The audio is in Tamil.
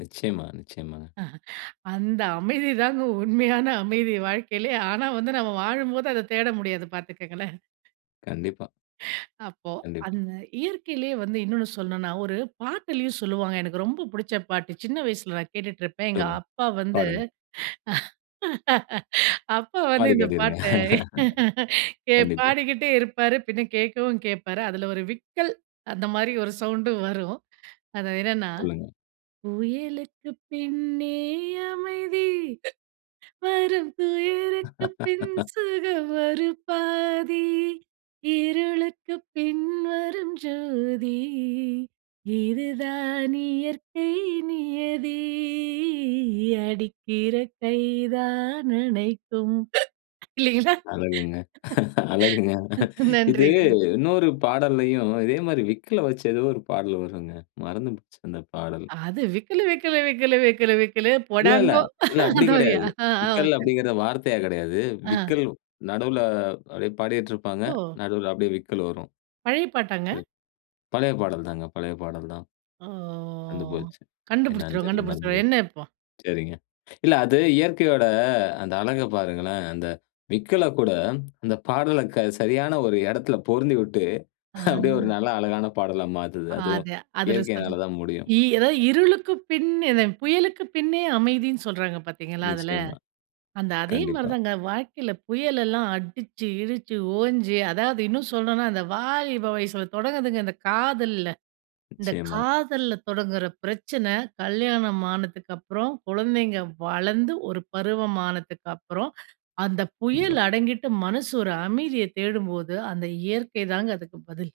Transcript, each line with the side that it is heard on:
left: நிச்சயமா, நிச்சயமாங்க.
right: அஹ. அந்த அமைதி தாங்க உண்மயான அமைதி, வாழ்க்கையிலேயே. ஆனா வந்து, நம்ம வாழும்போது அத தேட முடியாது பாத்துக்கோங்களேன்!
left: கண்டிப்பா.
right: அப்போ,
left: கண்டிப்பா.
right: அந்த இயற்கையிலேயே வந்து இன்னொன்னு சொல்லணும்ன்னா, ஒரு பாட்டிலும் சொல்வாங்க. எனக்கு ரொம்ப பிடிச்ச பாட்டு, சின்ன வயசுல நான் கேட்டுட்டுருப்பேன். எங்க
left: சொல்லுங்க.
right: அப்பா வந்து
left: பாடுங்க.
right: அப்பா வந்து,
left: பாடி
right: இந்த
left: காட்டிருங்க.
right: பாட்ட கே
left: கண்டிப்பா.
right: பாடிக்கிட்டே இருப்பாரு. பின்ன கேட்கவும் கேட்பாரு. அதில ஒரு விக்கல் அந்த மாதிரி ஒரு சவுண்டும் வரும். அது என்னன்னா,
left: சொல்லுங்க.
right: புயலுக்குப் பின்னே அமைதி, வரும் புயலுக்கு பின் சுகம் ஒரு பாதி. இருளுக்கு பின்வரும் ஜோதி. இது தான் இயற்கை நியதி. அடிக்கிற கை தான் அணைக்கும். இல்லைங்களா?
left: அழகுங்க, அழகுங்க.
right: அ
left: இது
right: நன்றிங்க.
left: இன்னொரு பாடல்லையும் இதே மாரி விக்குல வெச்சு ஏதோ ஒரு பாடல் வருங்க. மறந்துடுச்சு. அந்த பாடல்.
right: அது "விக்கலு விக்கலு விக்கலு, விக்கலு விக்கலு.
left: இல்லல்ல.
right: போடாங்கோ!"
left: இல்ல அப்படி
right: அந்த மாதிரியா?
left: கிடையாது.
right: அ,
left: விக்கல்
right: அ. [unintelligible]
left: அப்படிங்கிறது வார்த்தையா கிடையாது.
right: அ.
left: விக்கல் நடுவுல அப்படியே பாடிட்டுருப்பாங்க.
right: ஓ!
left: நடுவுல அப்படியே விக்கல் வரும்
right: பழைய பாட்டாங்க?
left: எ பழைய பாடல் தாங்க. பழைய பாடல் தான்.
right: ஓ.
left: மறந்து போச்சு என்னன்னு
right: கண்டுபிடிச்சிருவோம்.
left: தெரில, மறந்து
right: கண்டுபிடிச்சுருவோம்.
left: போச்சு.
right: என்ன இப்போ!
left: சரிங்க. இல்ல அது இயற்கையோட அந்த அழக பாருங்களேன், அந்த விக்கல கூட, அந்த பாடல க சரியான ஒரு இடத்தில பொருந்திவிட்டு, அப்படியே ஒரு
right: அ.
left: நல்ல அழகான பாடலா மாத்துது. அதுவும்
right: அது அதில சொல்
left: இயற்கையினால தான் முடியும்.
right: இ அதாவது இருளுக்கு பின் அந்த புயலுக்கு பின்னே அமைதின்னு சொல்றாங்க பார்த்தீங்களா! அதில,
left: நிச்சயமா.
right: அந்த அதே
left: கண்டிப்பா.
right: மாதிரிதாங்க வாழ்க்கையில புயல் எல்லாம் அடிச்சு, கிடுச்சு, ஓஞ்சு அதாவது இன்னும் சொல்லணும்னா அந்த வாலிப வயசில தொடங்குதுங்க இந்த காதல்ல. இந்த
left: நிச்சயமா.
right: காதல்ல தொடங்குற பிரச்சனை, கல்யாணம் ஆனதுக்கு அப்புறம் குழந்தைங்க வளர்ந்து ஒரு பருவமானத்துக்கு அப்புறம், அந்த
left: கண்டிப்பா.
right: புயல் அடங்கிட்டு மனசு ஒரு அமைதிய தேடும்போது, அந்த இயற்கைதாங்க அதுக்கு பதில்!